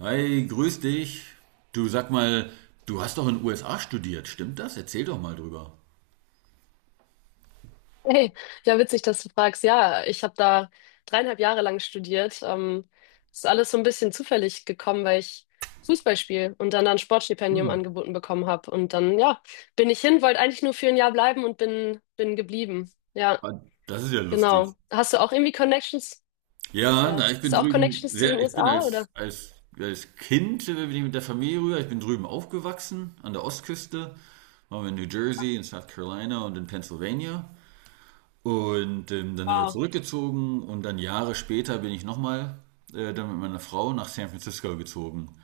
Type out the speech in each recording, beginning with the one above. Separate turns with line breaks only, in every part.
Hi, grüß dich. Du sag mal, du hast doch in den USA studiert, stimmt das? Erzähl doch mal drüber.
Hey, ja, witzig, dass du fragst. Ja, ich habe da 3,5 Jahre lang studiert. Ist alles so ein bisschen zufällig gekommen, weil ich Fußball spiele und dann ein Sportstipendium
Hm,
angeboten bekommen habe. Und dann, ja, bin ich hin, wollte eigentlich nur für 1 Jahr bleiben und bin geblieben. Ja,
ah, das ist ja lustig.
genau. Hast du auch irgendwie Connections?
Ja,
Ja.
na, ich
Hast
bin
du auch
drüben,
Connections zu den
ich bin
USA oder?
als Kind bin ich mit der Familie rüber. Ich bin drüben aufgewachsen, an der Ostküste. Waren wir in New Jersey, in South Carolina und in Pennsylvania. Und dann sind wir
Wow.
zurückgezogen und dann Jahre später bin ich nochmal dann mit meiner Frau nach San Francisco gezogen.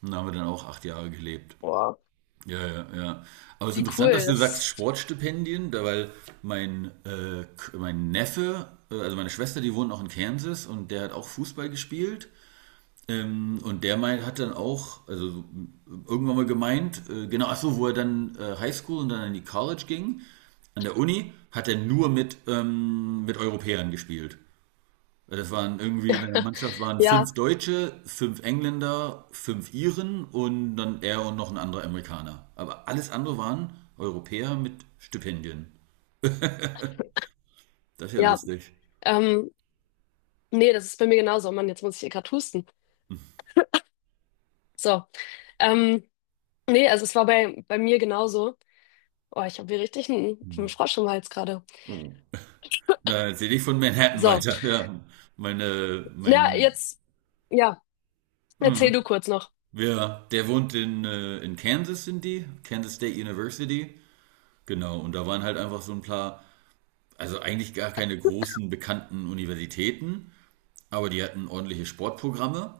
Und da haben wir dann auch 8 Jahre gelebt.
Wow.
Ja, ja, ja. Aber es ist
Wie
interessant, dass
cool.
du sagst
Das,
Sportstipendien, weil mein Neffe, also meine Schwester, die wohnt noch in Kansas und der hat auch Fußball gespielt. Und der meint, hat dann auch, also irgendwann mal gemeint, genau, ach so, wo er dann Highschool und dann in die College ging, an der Uni, hat er nur mit Europäern gespielt. Ja, das waren irgendwie in der Mannschaft waren fünf
ja,
Deutsche, fünf Engländer, fünf Iren und dann er und noch ein anderer Amerikaner. Aber alles andere waren Europäer mit Stipendien. Das ist ja
ja.
lustig.
Ähm, Nee, das ist bei mir genauso. Oh Mann, jetzt muss ich hier gerade husten. So. Ähm, Nee, also es war bei mir genauso. Oh, ich habe hier richtig einen
Hm.
Frosch im Hals gerade.
Oh. Na, erzähl ich von Manhattan
So,
weiter. Ja. Meine,
na,
mein,
jetzt, ja, erzähl du kurz noch.
ja, der wohnt in Kansas, sind die, Kansas State University. Genau, und da waren halt einfach so ein paar, also eigentlich gar keine großen bekannten Universitäten, aber die hatten ordentliche Sportprogramme.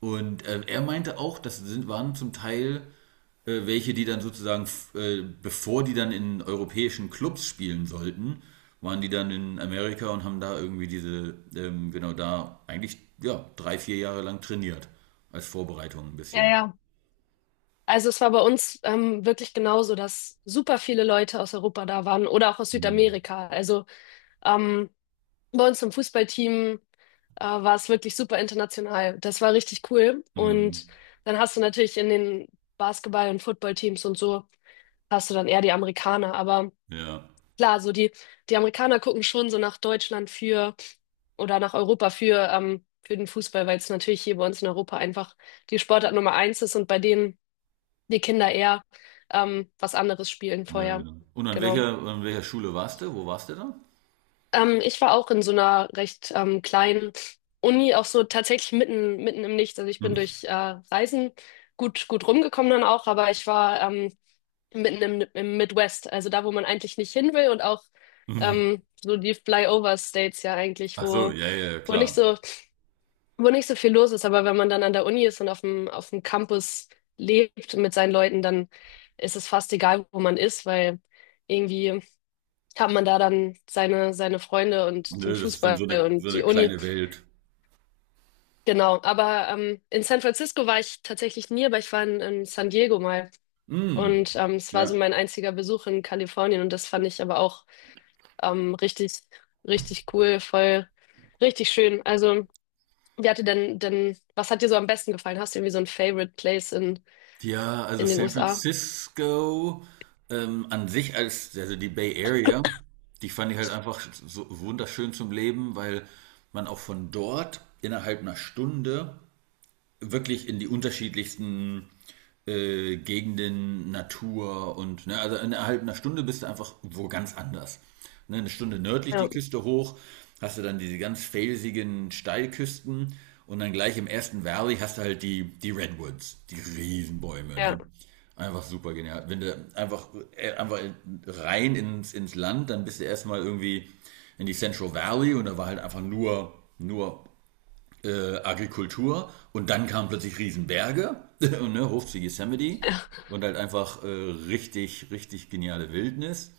Und er meinte auch, das sind, waren zum Teil welche, die dann sozusagen, bevor die dann in europäischen Clubs spielen sollten, waren die dann in Amerika und haben da irgendwie genau da eigentlich, ja, 3, 4 Jahre lang trainiert. Als Vorbereitung ein
Ja,
bisschen.
ja. Also es war bei uns wirklich genauso, dass super viele Leute aus Europa da waren oder auch aus
Mhm.
Südamerika. Also ähm, bei uns im Fußballteam war es wirklich super international. Das war richtig cool.
Mhm.
Und dann hast du natürlich in den Basketball- und Footballteams und so, hast du dann eher die Amerikaner. Aber
Ja,
klar, so die, die Amerikaner gucken schon so nach Deutschland für oder nach Europa für den Fußball, weil es natürlich hier bei uns in Europa einfach die Sportart Nummer eins ist und bei denen die Kinder eher was anderes spielen
ja,
vorher.
genau. Und an
Genau.
welcher Schule warst du? Wo warst du da?
Ich war auch in so einer recht kleinen Uni, auch so tatsächlich mitten im Nichts. Also ich bin
Mhm.
durch Reisen gut rumgekommen dann auch, aber ich war mitten im Midwest, also da, wo man eigentlich nicht hin will und auch
Mhm.
so die Flyover-States ja eigentlich,
Ach so,
wo,
ja, ja, ja,
wo nicht
klar.
so, wo nicht so viel los ist. Aber wenn man dann an der Uni ist und auf dem Campus lebt mit seinen Leuten, dann ist es fast egal, wo man ist, weil irgendwie hat man da dann seine Freunde und den
Nö, das ist dann
Fußball
so eine, so
und die
eine
Uni.
kleine Welt.
Genau. Aber in San Francisco war ich tatsächlich nie, aber ich war in San Diego mal.
Mhm.
Und es war so
Ja.
mein einziger Besuch in Kalifornien und das fand ich aber auch richtig, richtig cool, voll, richtig schön. Also, wie hat dir denn, was hat dir so am besten gefallen? Hast du irgendwie so ein Favorite Place
Ja, also
in den
San
USA?
Francisco an sich also die Bay Area, die fand ich halt einfach so wunderschön zum Leben, weil man auch von dort innerhalb einer Stunde wirklich in die unterschiedlichsten Gegenden, Natur und ne, also innerhalb einer Stunde bist du einfach wo ganz anders. Ne, eine Stunde nördlich
Ja,
die Küste hoch, hast du dann diese ganz felsigen Steilküsten und dann gleich im ersten Valley hast du halt die Redwoods, die Riesenbäume,
ja,
ne? Einfach super genial. Wenn du einfach rein ins Land, dann bist du erstmal irgendwie in die Central Valley und da war halt einfach nur Agrikultur und dann kamen plötzlich Riesenberge, ne, Hof zu Yosemite und halt einfach richtig, richtig geniale Wildnis.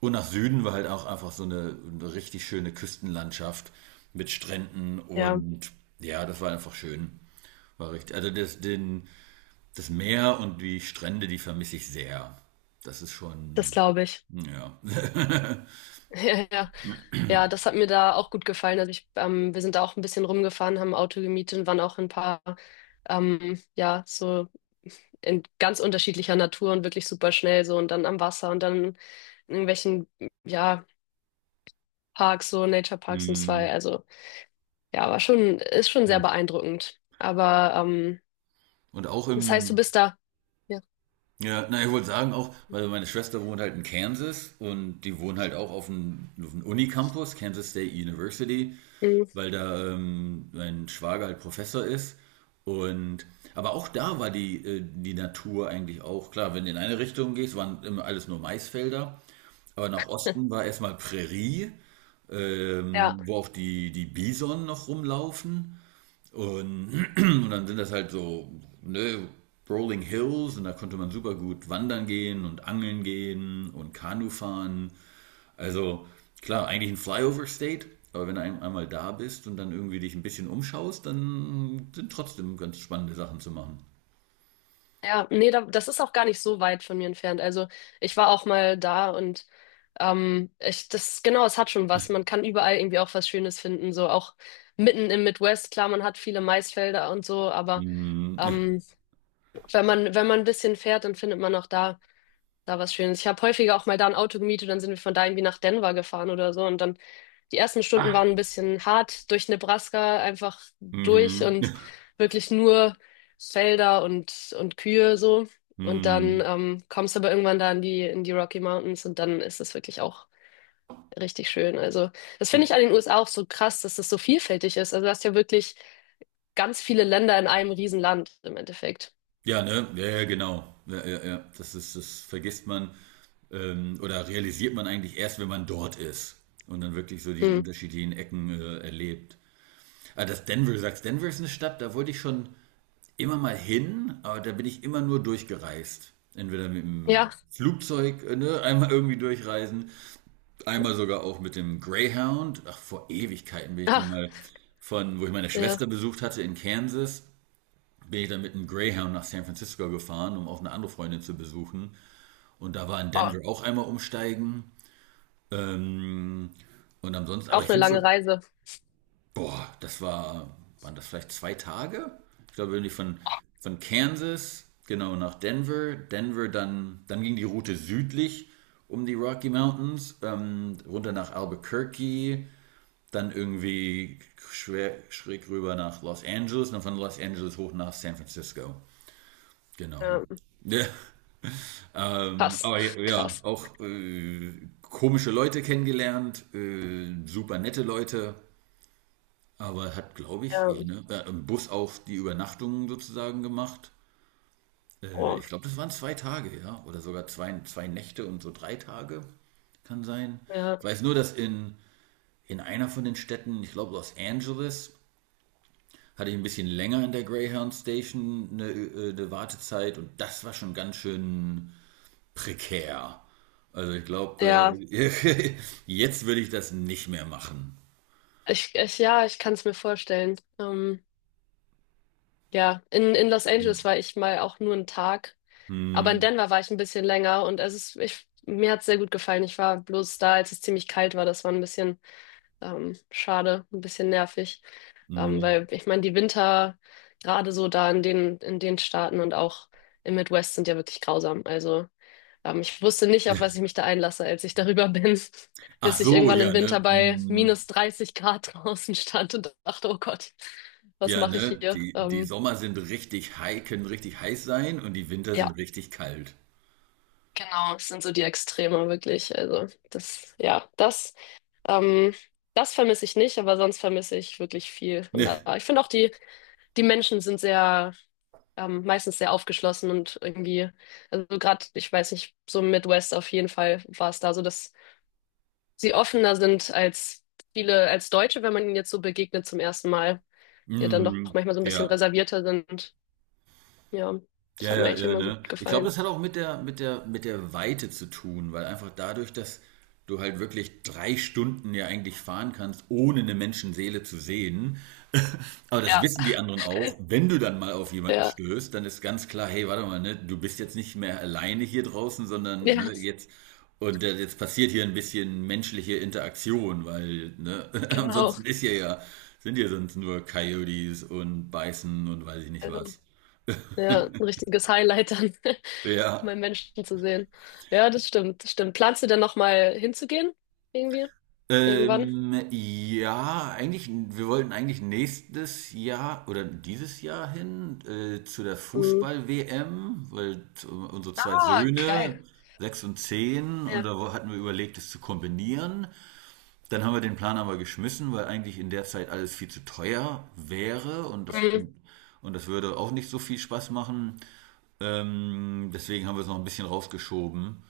Und nach Süden war halt auch einfach so eine richtig schöne Küstenlandschaft mit Stränden
ja,
und ja, das war einfach schön. War richtig. Also das Meer und die Strände, die vermisse ich sehr. Das ist
das
schon,
glaube ich.
ja.
Ja, ja, ja, das hat mir da auch gut gefallen. Also ich, wir sind da auch ein bisschen rumgefahren, haben ein Auto gemietet und waren auch in ein paar, ja, so in ganz unterschiedlicher Natur und wirklich super schnell so und dann am Wasser und dann in irgendwelchen, ja, Parks, so Nature Parks und zwei.
Hm.
Also ja, aber schon, ist schon sehr beeindruckend. Aber
Und auch
das heißt, du
im,
bist da. Ja.
ja, na, ich wollte sagen auch, weil meine Schwester wohnt halt in Kansas und die wohnt halt auch auf dem Unicampus, Kansas State University,
Mhm.
weil da mein Schwager halt Professor ist. Und aber auch da war die Natur eigentlich auch klar. Wenn du in eine Richtung gehst, waren immer alles nur Maisfelder. Aber nach Osten war erstmal Prärie,
Ja,
wo auch die Bison noch rumlaufen. Und, und dann sind das halt so ne, Rolling Hills und da konnte man super gut wandern gehen und angeln gehen und Kanu fahren. Also klar, eigentlich ein Flyover State, aber wenn du einmal da bist und dann irgendwie dich ein bisschen umschaust, dann sind trotzdem ganz spannende Sachen zu machen.
ja, nee, da, das ist auch gar nicht so weit von mir entfernt. Also ich war auch mal da und ich, das, genau, es hat schon was. Man kann überall irgendwie auch was Schönes finden. So auch mitten im Midwest, klar, man hat viele Maisfelder und so, aber
Mhm.
ähm, wenn man, wenn man ein bisschen fährt, dann findet man auch da da war es schön. Ich habe häufiger auch mal da ein Auto gemietet, dann sind wir von da irgendwie nach Denver gefahren oder so. Und dann die ersten Stunden waren
Ah.
ein bisschen hart durch Nebraska, einfach durch
Mhm.
und wirklich nur Felder und Kühe so. Und dann
Mhm.
kommst du aber irgendwann da in die Rocky Mountains und dann ist es wirklich auch richtig schön. Also das finde ich an den USA auch so krass, dass das so vielfältig ist. Also du hast ja wirklich ganz viele Länder in einem Riesenland im Endeffekt.
Ja, ne? Ja, ja, genau. Ja, ja, ja. Das das vergisst man oder realisiert man eigentlich erst, wenn man dort ist und dann wirklich so diese
Mhm.
unterschiedlichen Ecken erlebt. Ah, das Denver, du sagst, Denver ist eine Stadt, da wollte ich schon immer mal hin, aber da bin ich immer nur durchgereist. Entweder mit dem
Ja,
Flugzeug, ne, einmal irgendwie durchreisen, einmal sogar auch mit dem Greyhound. Ach, vor Ewigkeiten bin ich dann
ach,
mal wo ich meine
ja,
Schwester besucht hatte in Kansas bin ich dann mit einem Greyhound nach San Francisco gefahren, um auch eine andere Freundin zu besuchen. Und da war in
oh,
Denver auch einmal umsteigen. Ähm, und ansonsten, aber
auch
ich
eine
finde
lange
so,
Reise.
boah, waren das vielleicht 2 Tage? Ich glaube, irgendwie von Kansas, genau, nach Denver. Denver, dann ging die Route südlich um die Rocky Mountains, runter nach Albuquerque, dann irgendwie schräg rüber nach Los Angeles, und dann von Los Angeles hoch nach San Francisco. Genau.
Ja.
Ja.
Krass,
Aber ja, ja
krass.
auch komische Leute kennengelernt, super nette Leute, aber hat, glaube ich,
Ja,
ja, ne, im Bus auch die Übernachtungen sozusagen gemacht.
oh,
Ich glaube, das waren 2 Tage, ja, oder sogar zwei Nächte und so 3 Tage, kann sein.
ja,
Ich weiß nur, dass in einer von den Städten, ich glaube Los Angeles, hatte ich ein bisschen länger in der Greyhound Station eine Wartezeit und das war schon ganz schön prekär. Also ich glaube,
ja,
äh, jetzt würde ich das nicht mehr machen.
ich, ja, ich kann es mir vorstellen. Ja, in Los Angeles war ich mal auch nur 1 Tag, aber in
Mhm.
Denver war ich ein bisschen länger und es ist, ich, mir hat es sehr gut gefallen. Ich war bloß da, als es ziemlich kalt war. Das war ein bisschen schade, ein bisschen nervig,
Mhm.
weil ich meine, die Winter gerade so da in den Staaten und auch im Midwest sind ja wirklich grausam. Also ähm, ich wusste nicht, auf was ich mich da einlasse, als ich darüber bin,
Ach
bis ich
so,
irgendwann
ja,
im Winter
ne?
bei
Mhm.
minus 30 Grad draußen stand und dachte, oh Gott, was
Ja,
mache ich
ne?
hier?
Die Sommer sind richtig heiß, können richtig heiß sein und die Winter sind
Ja,
richtig kalt.
genau, es sind so die Extreme wirklich. Also das, ja, das, ähm, das vermisse ich nicht, aber sonst vermisse ich wirklich viel. Und
Ne?
da, ich finde auch die, die Menschen sind sehr, meistens sehr aufgeschlossen und irgendwie, also gerade, ich weiß nicht, so im Midwest auf jeden Fall war es da so, dass sie offener sind als viele, als Deutsche, wenn man ihnen jetzt so begegnet zum ersten Mal, die ja dann doch
Mhm.
manchmal so ein bisschen
Ja.
reservierter sind. Ja, das
Ja,
hat mir
ja,
eigentlich
ja,
immer gut
ne? Ich glaube,
gefallen.
das hat auch mit der Weite zu tun, weil einfach dadurch, dass du halt wirklich 3 Stunden ja eigentlich fahren kannst, ohne eine Menschenseele zu sehen. Aber das
Ja,
wissen die anderen auch. Wenn du dann mal auf jemanden
ja,
stößt, dann ist ganz klar, hey, warte mal, ne, du bist jetzt nicht mehr alleine hier draußen, sondern ne,
ja,
jetzt und jetzt passiert hier ein bisschen menschliche Interaktion, weil ne,
genau.
ansonsten ist hier ja, sind hier sonst nur Coyotes und Beißen und weiß ich nicht
Also,
was.
ja, ein richtiges Highlight dann,
Ja.
mal Menschen zu sehen. Ja, das stimmt, das stimmt. Planst du denn nochmal hinzugehen? Irgendwie? Irgendwann?
Ja, eigentlich, wir wollten eigentlich nächstes Jahr oder dieses Jahr hin zu der
Mhm.
Fußball-WM, weil unsere zwei
Ah,
Söhne,
geil.
6 und 10, und
Ja.
da hatten wir überlegt, es zu kombinieren. Dann haben wir den Plan aber geschmissen, weil eigentlich in der Zeit alles viel zu teuer wäre und das,
Mhm.
und, und das würde auch nicht so viel Spaß machen. Deswegen haben wir es noch ein bisschen rausgeschoben.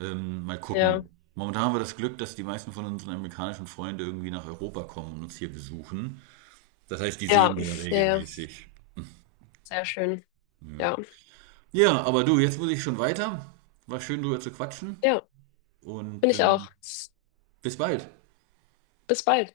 Mal
Ja,
gucken. Momentan haben wir das Glück, dass die meisten von unseren amerikanischen Freunden irgendwie nach Europa kommen und uns hier besuchen. Das heißt, die
ja,
sehen wir
ja, ja.
regelmäßig.
Sehr schön. Ja,
Ja, aber du, jetzt muss ich schon weiter. War schön, drüber zu quatschen
ja, bin
und
ich auch.
bis bald.
Bis bald.